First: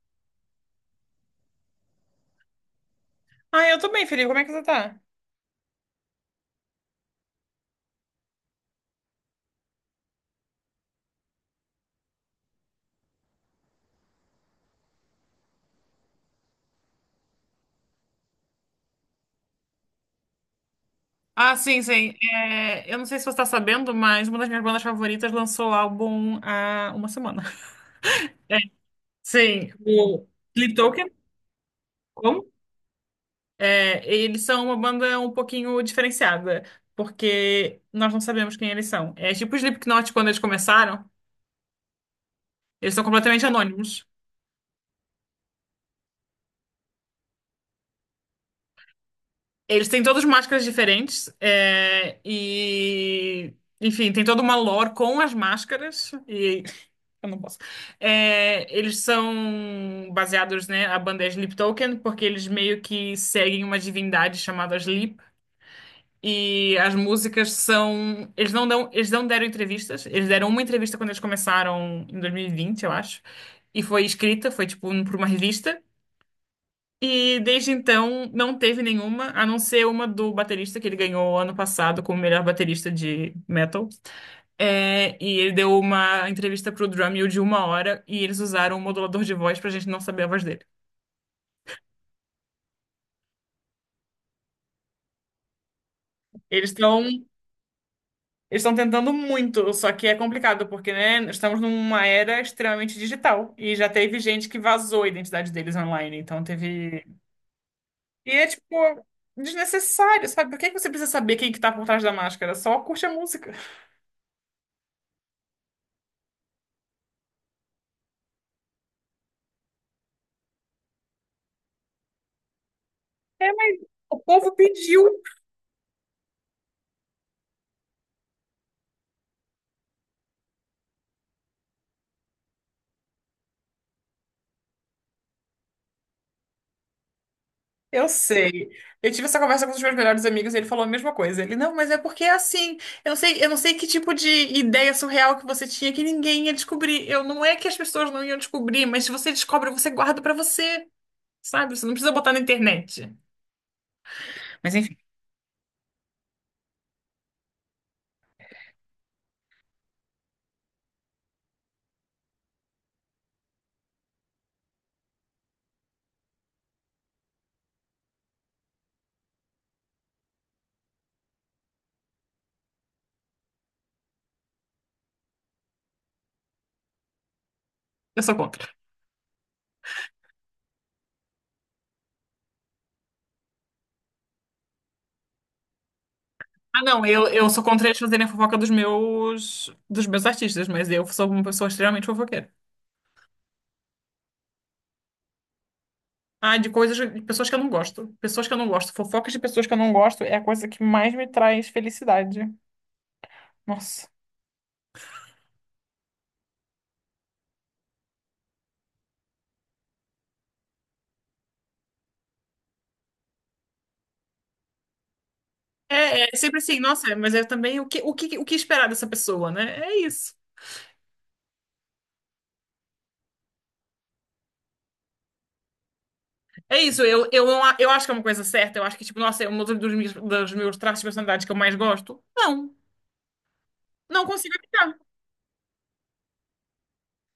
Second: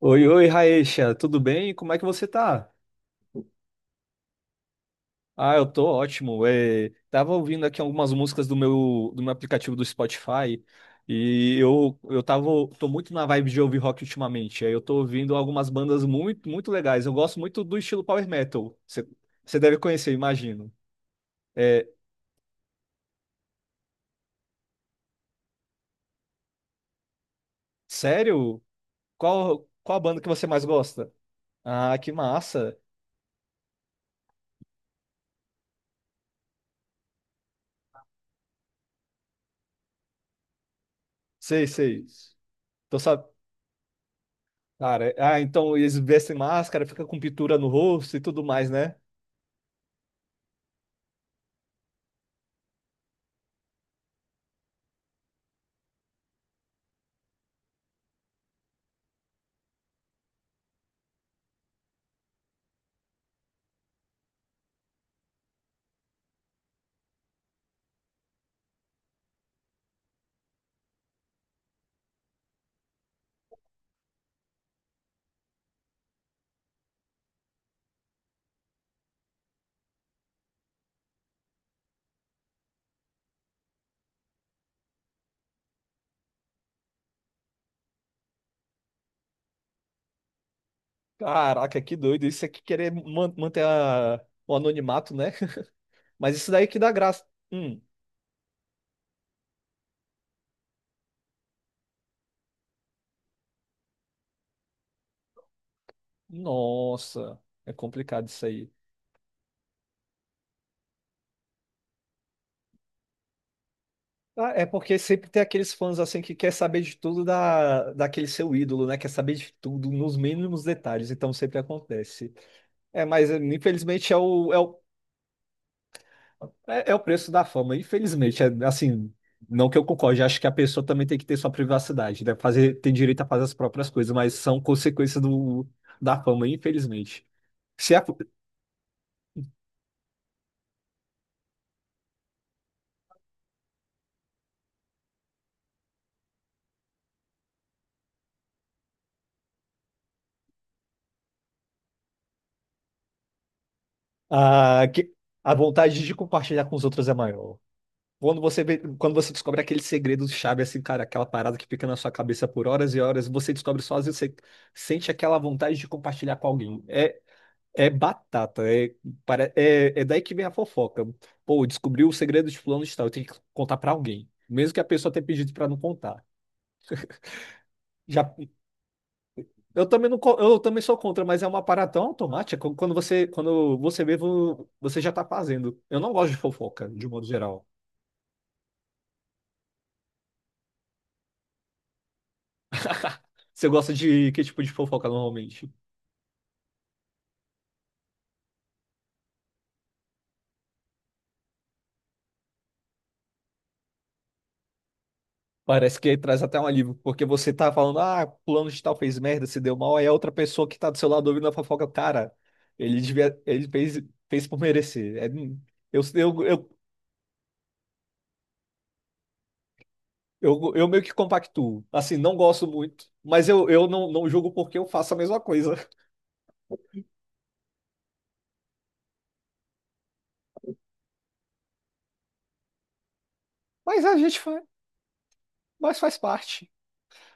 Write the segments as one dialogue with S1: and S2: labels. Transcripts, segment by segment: S1: Oi, oi, Raecha, tudo bem? Como é que você tá?
S2: Ah, eu tô bem, Felipe. Como é que você tá?
S1: Ah, eu tô ótimo. É, tava ouvindo aqui algumas músicas do meu aplicativo do Spotify e eu tava, tô muito na vibe de ouvir rock ultimamente. Aí eu tô ouvindo algumas bandas muito, muito legais. Eu gosto muito do estilo power metal. Você deve conhecer, imagino.
S2: Ah, sim,
S1: É,
S2: sim. É, eu não sei se você está sabendo, mas uma das minhas bandas favoritas lançou o álbum há uma semana.
S1: sério? Qual,
S2: Sim,
S1: qual a banda
S2: o
S1: que você mais
S2: Sleep,
S1: gosta? Ah, que
S2: como?
S1: massa.
S2: É, eles são uma banda um pouquinho diferenciada, porque nós não sabemos quem eles são. É tipo o Slipknot quando eles começaram,
S1: Sei, sei.
S2: eles
S1: Tô
S2: são
S1: sab...
S2: completamente anônimos.
S1: Cara, é, ah, então eles vestem máscara, fica com pintura no rosto e tudo mais, né?
S2: Eles têm todas máscaras diferentes, é, e enfim, tem toda uma lore com as máscaras, e eu não posso. É, eles são baseados, né? A banda é Sleeptoken, porque eles meio que seguem uma divindade chamada Sleep. E as músicas são. Eles não dão, eles não deram entrevistas. Eles deram uma entrevista quando eles começaram em 2020, eu acho. E foi escrita, foi tipo por uma revista. E desde então não teve nenhuma, a não ser uma do baterista que ele ganhou ano passado como melhor baterista de metal. É, e ele deu uma entrevista pro Drumeo de uma hora e eles usaram um modulador de voz pra gente não saber a voz dele.
S1: Caraca, que doido. Isso aqui querer manter o anonimato, né? Mas isso daí
S2: Eles
S1: que dá
S2: estão
S1: graça. Hum,
S2: eles estão tentando muito, só que é complicado, porque, né, estamos numa era extremamente digital e já teve gente que vazou a identidade deles online, então teve.
S1: nossa, é complicado
S2: E
S1: isso
S2: é,
S1: aí.
S2: tipo, desnecessário, sabe? Por que que você precisa saber quem que tá por trás da máscara? Só curte a música.
S1: Ah, é porque sempre tem aqueles fãs assim que quer saber de tudo daquele seu ídolo, né? Quer saber de tudo nos mínimos detalhes, então sempre acontece. É, mas
S2: É, mas
S1: infelizmente
S2: o povo
S1: é o
S2: pediu.
S1: É, é o preço da fama, infelizmente. É, assim, não que eu concorde, acho que a pessoa também tem que ter sua privacidade, né? Fazer, tem direito a fazer as próprias coisas, mas são consequências da fama, infelizmente. Se a,
S2: Eu sei. Eu tive essa conversa com um dos meus melhores amigos e ele falou a mesma coisa. Ele, não, mas é porque é assim. Eu não sei que tipo de ideia surreal que você tinha que ninguém ia descobrir. Eu não é que as pessoas não iam descobrir, mas se você descobre, você guarda pra você, sabe? Você não precisa botar na internet. Mas
S1: a,
S2: enfim,
S1: que- a vontade de compartilhar com os outros é maior. Quando quando você descobre aquele segredo chave, assim, cara, aquela parada que fica na sua cabeça por horas e horas, você descobre sozinho, você sente aquela vontade de compartilhar com alguém. É, É batata, é daí que vem a fofoca. Pô, descobriu o segredo de fulano de tal, eu tenho que contar pra alguém, mesmo que a pessoa tenha pedido pra não contar.
S2: eu
S1: Já,
S2: sou contra.
S1: eu também não, co- eu também sou contra, mas é uma parada tão automática quando você, quando você vê, vo- você já tá fazendo. Eu não gosto de
S2: Ah,
S1: fofoca,
S2: não,
S1: de modo
S2: eu sou
S1: geral.
S2: contra eles fazerem a fofoca dos meus artistas, mas eu sou uma pessoa extremamente fofoqueira.
S1: Você gosta de que tipo de fofoca normalmente?
S2: Ah, de coisas, de pessoas que eu não gosto. Pessoas que eu não gosto. Fofocas de pessoas que eu não gosto é a coisa que mais me traz felicidade. Nossa.
S1: Parece que traz até um alívio, porque você tá falando, ah, plano de tal fez merda, se deu mal, aí a outra pessoa que tá do seu lado ouvindo a fofoca, cara, ele devia, ele fez, fez por merecer. É,
S2: É,
S1: eu,
S2: é
S1: eu,
S2: sempre
S1: eu,
S2: assim, nossa, mas é também o que esperar dessa pessoa, né? É isso.
S1: eu meio que compactuo. Assim, não gosto muito, mas eu não, não julgo porque eu faço a mesma coisa.
S2: É isso, eu não, eu acho que é uma coisa certa, eu acho que, tipo, nossa, é um dos meus traços de personalidade que eu mais gosto. Não,
S1: Mas a
S2: não
S1: gente
S2: consigo
S1: faz,
S2: evitar.
S1: mas faz parte,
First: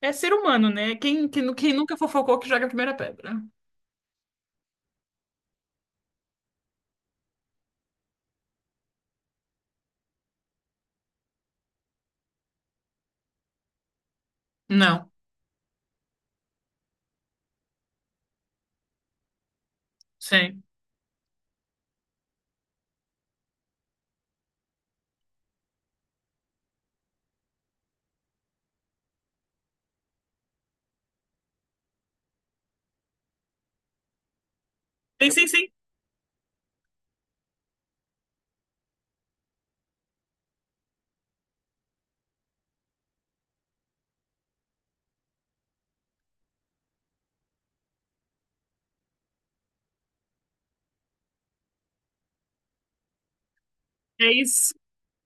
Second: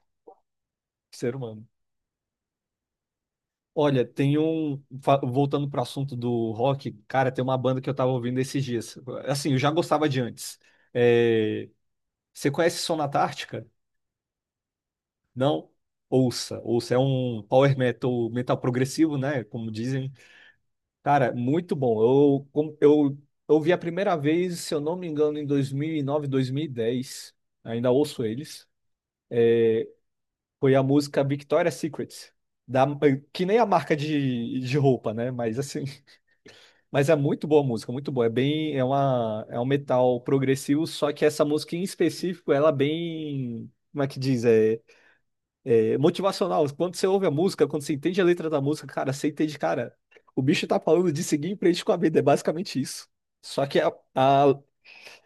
S2: É ser humano, né? Quem,
S1: ser
S2: quem, nu-
S1: humano.
S2: quem nunca fofocou que joga a primeira pedra.
S1: Olha, voltando pro assunto do rock, cara, tem uma banda que eu tava ouvindo esses dias. Assim, eu já gostava de antes. É, você conhece Sonata Ártica?
S2: Não,
S1: Não, ouça, ouça, é um power metal, metal progressivo, né? Como dizem.
S2: sim.
S1: Cara, muito bom. Eu a primeira vez, se eu não me engano, em dois mil e 9, 2010. Ainda ouço eles. Foi a música Victoria's Secret. Da, que nem a marca de roupa, né?
S2: Sim, sim,
S1: Mas
S2: sim.
S1: assim, mas é muito boa a música, muito boa. É bem, é um metal progressivo, só que essa música em específico, ela é bem, como é que diz? É. É motivacional. Quando você ouve a música, quando você entende a letra da música, cara, você entende, cara, o bicho tá falando de seguir em frente com a vida, é basicamente isso. Só que
S2: É
S1: a,
S2: isso.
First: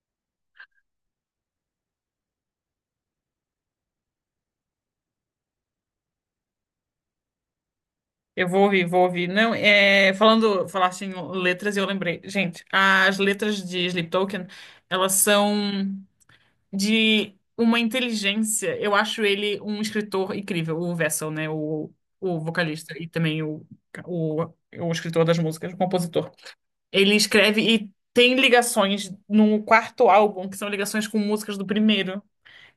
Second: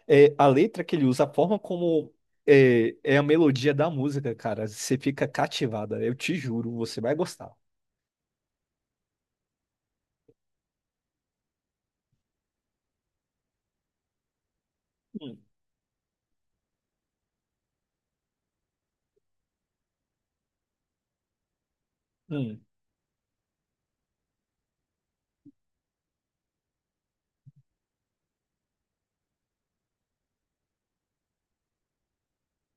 S1: é, a letra que ele usa, a forma como é, é a melodia da música, cara, você fica cativada. Eu te juro, você vai gostar.
S2: Eu vou ouvir, vou ouvir. Não, é, falando, falaste em letras e eu lembrei. Gente, as letras de Sleep Token, elas
S1: Hum,
S2: são de uma inteligência. Eu acho ele um escritor incrível, o Vessel, né? O o
S1: hum.
S2: vocalista e também o, o escritor das músicas, o compositor. Ele escreve e tem ligações no quarto álbum, que são ligações com músicas do primeiro,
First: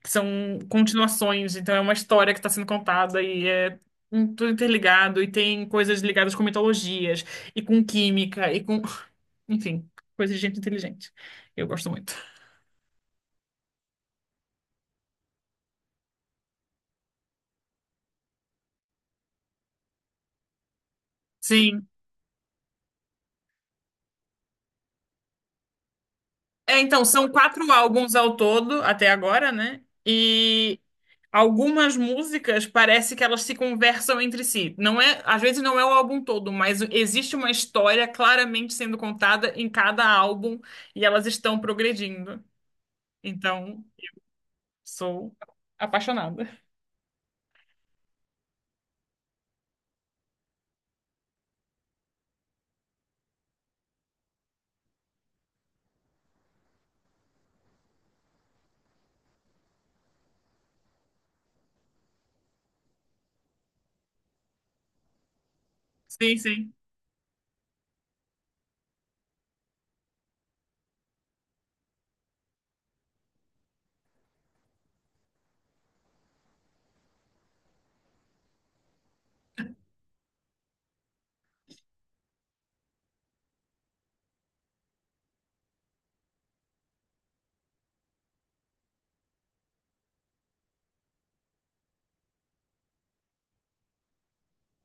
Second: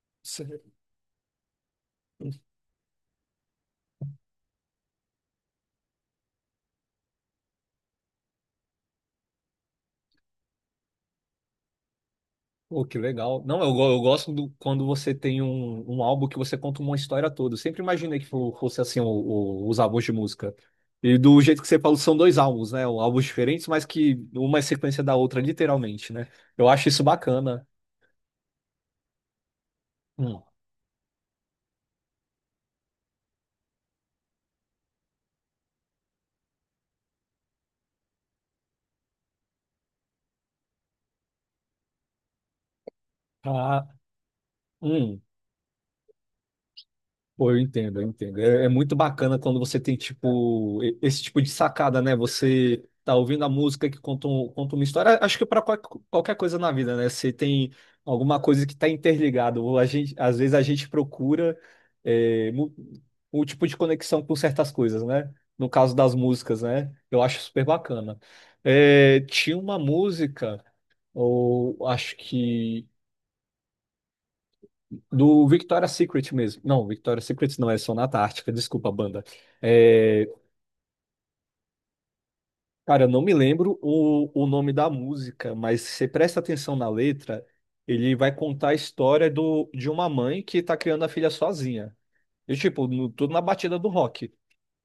S2: que são
S1: Sério.
S2: continuações, então é uma história que está sendo contada e é tudo interligado, e tem coisas ligadas com mitologias, e com química, e com. Enfim, coisa de gente inteligente. Eu gosto muito.
S1: Pô, que legal. Não, eu gosto do, quando você tem um álbum que você conta uma história toda. Eu sempre imaginei fosse assim os álbuns de música. E do jeito que você
S2: Sim.
S1: falou, são dois álbuns, né? Álbuns diferentes, mas que uma é sequência da outra, literalmente, né? Eu
S2: É,
S1: acho isso
S2: então, são
S1: bacana.
S2: quatro álbuns ao todo, até agora, né?
S1: Hum.
S2: E algumas músicas parece que elas se conversam entre si. Não é, às vezes não é o álbum todo, mas existe uma história claramente sendo contada em cada álbum e elas estão progredindo. Então,
S1: Ah, hum.
S2: sou apaixonada.
S1: Pô, eu entendo, eu entendo. É, é muito bacana quando você tem, tipo, esse tipo de sacada, né? Você tá ouvindo a música conta uma história. Acho que para qualquer coisa na vida, né? Você tem alguma coisa que tá interligado. Ou a gente, às vezes a gente procura é, mu- um tipo de conexão com certas coisas, né? No caso das
S2: Sim,
S1: músicas,
S2: sim.
S1: né? Eu acho super bacana. É, tinha uma música, ou acho que. Do Victoria's Secret mesmo. Não, Victoria's Secret não, é Sonata Ártica, desculpa, banda. É, cara, eu não me lembro o nome da música, mas se você presta atenção na letra, ele vai contar a história de uma mãe que tá criando a filha sozinha. E, tipo, tudo na batida do rock.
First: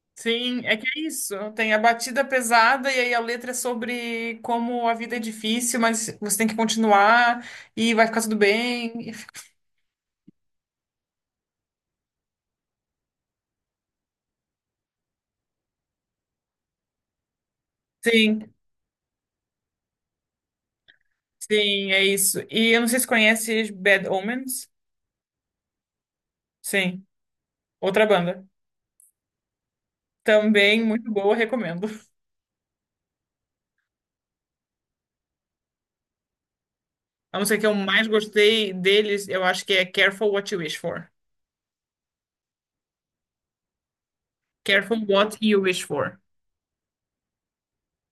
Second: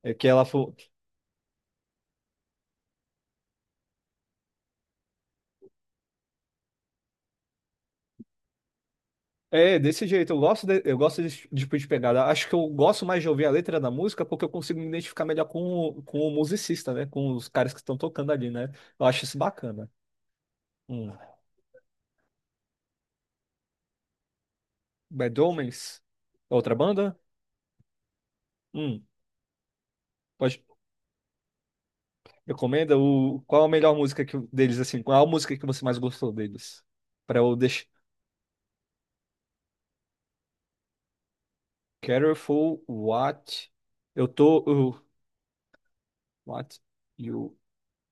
S1: É que ela
S2: Sim,
S1: falou.
S2: é que é isso. Tem a batida pesada e aí a letra é sobre como a vida é difícil, mas você tem que continuar e vai ficar tudo bem.
S1: É, desse jeito, eu gosto de, eu gosto desse tipo de pegada. Acho que eu gosto mais de ouvir a letra da música porque eu consigo me identificar melhor com o musicista, né? Com os caras que estão tocando ali,
S2: Sim.
S1: né? Eu acho isso bacana. Hum.
S2: Sim, é isso. E eu não sei se conhece Bad Omens.
S1: Bad Omens? É outra
S2: Sim,
S1: banda?
S2: outra banda.
S1: Hum, pode.
S2: Também muito boa, recomendo.
S1: Recomenda o. Qual a melhor música que... deles, assim? Qual a música que você mais gostou deles?
S2: A
S1: Pra eu
S2: música que eu
S1: deixar.
S2: mais gostei deles, eu acho que é Careful What You Wish For.
S1: Careful what eu tô.
S2: Careful
S1: eu-
S2: What You Wish For.
S1: What you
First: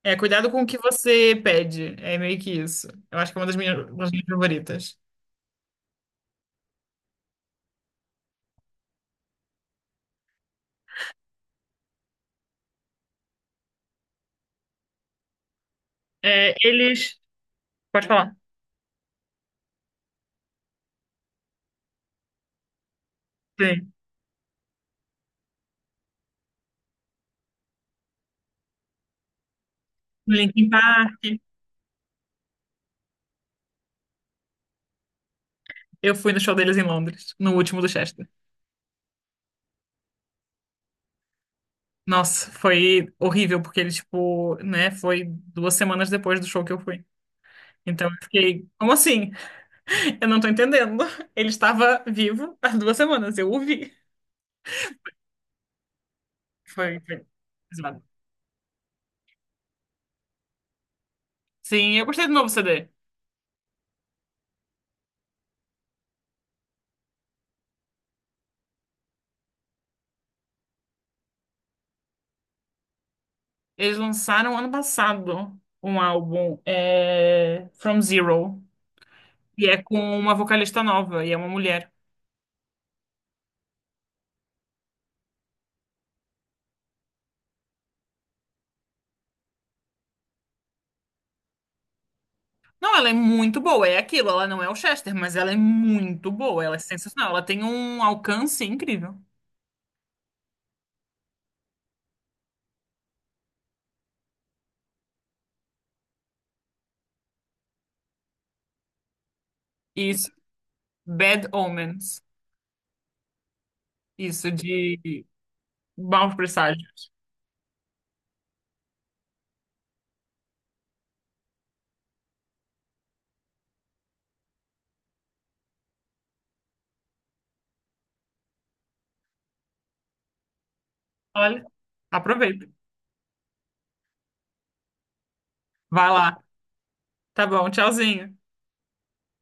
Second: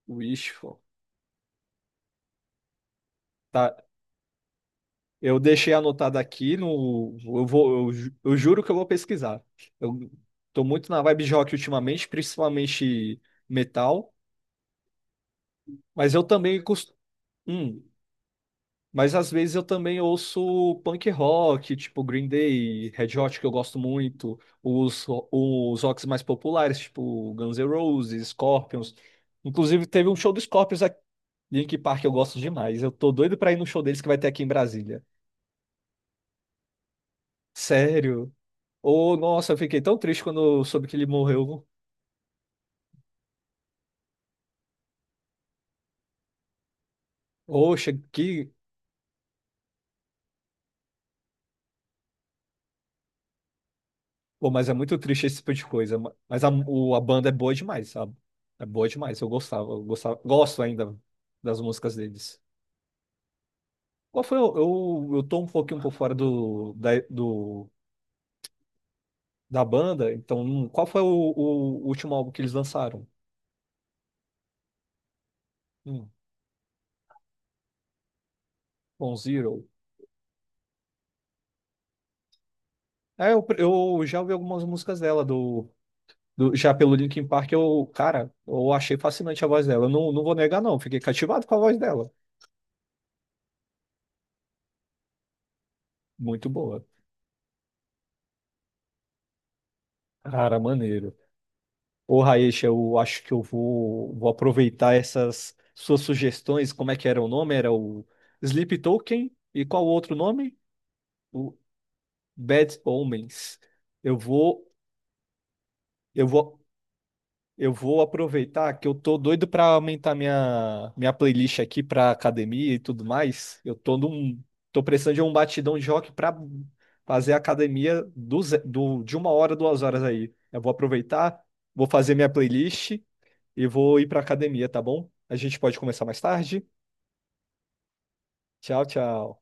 S2: É,
S1: wish
S2: cuidado com o
S1: for.
S2: que você pede. É meio que isso. Eu acho que é uma das
S1: Tá.
S2: minhas, uma das minhas favoritas.
S1: Eu deixei anotado aqui no. Eu vou. Eu juro que eu vou pesquisar. Eu tô muito na vibe de rock ultimamente, principalmente metal. Mas eu
S2: É,
S1: também costumo.
S2: eles. Pode falar.
S1: Mas às vezes eu também ouço punk rock, tipo Green Day, Red Hot, que eu gosto
S2: Sim.
S1: muito, os rocks mais populares, tipo Guns N' Roses, Scorpions. Inclusive, teve um show do
S2: Linkin
S1: Scorpions aqui
S2: Park.
S1: em Linkin Park, eu gosto demais. Eu tô doido pra ir no show deles que vai ter aqui em Brasília.
S2: Eu fui no show deles em Londres, no último do Chester.
S1: Sério? Ô, nossa, eu fiquei tão triste quando eu soube que ele morreu.
S2: Nossa, foi horrível, porque ele, tipo, né, foi 2 semanas depois do show que eu fui.
S1: Oxa,
S2: Então eu
S1: que.
S2: fiquei, como assim? Eu não tô entendendo. Ele estava vivo há 2 semanas, eu ouvi.
S1: Pô, mas é muito triste esse tipo de coisa. Mas
S2: Foi,
S1: a
S2: foi
S1: banda é boa demais,
S2: pesado.
S1: sabe? É boa demais. Eu gostava, gosto ainda das músicas
S2: Sim, eu gostei do
S1: deles.
S2: novo CD.
S1: Qual foi o, eu tô um pouquinho por fora da banda, então qual foi o último álbum que eles lançaram?
S2: Eles lançaram ano passado um
S1: Hum,
S2: álbum, é, From Zero,
S1: Bon Zero.
S2: e é com uma vocalista nova, e é uma mulher.
S1: É, eu já ouvi algumas músicas dela, já pelo Linkin Park, eu, cara, eu achei fascinante a voz dela. Eu não, não vou negar, não, fiquei cativado com a voz dela.
S2: Não, ela é muito boa, é aquilo, ela não é o Chester, mas ela é muito
S1: Muito
S2: boa, ela é
S1: boa.
S2: sensacional, ela tem um alcance incrível.
S1: Cara, maneiro. Ô, Raíssa, eu acho que vou aproveitar essas suas sugestões. Como é que era o nome? Era o Sleep Token e qual o outro
S2: Isso,
S1: nome?
S2: Bad Omens,
S1: Bad Omens. Eu
S2: isso
S1: vou,
S2: de
S1: eu
S2: maus
S1: vou,
S2: presságios.
S1: eu vou aproveitar que eu tô doido pra aumentar minha playlist aqui pra academia e tudo mais. Tô precisando de um batidão de rock pra fazer a academia de 1 hora, 2 horas aí. Eu vou aproveitar,
S2: Olha,
S1: vou fazer minha
S2: aproveita.
S1: playlist e vou ir pra academia, tá bom? A gente pode começar
S2: Vai
S1: mais
S2: lá.
S1: tarde.
S2: Tá bom, tchauzinho.
S1: Tchau, tchau.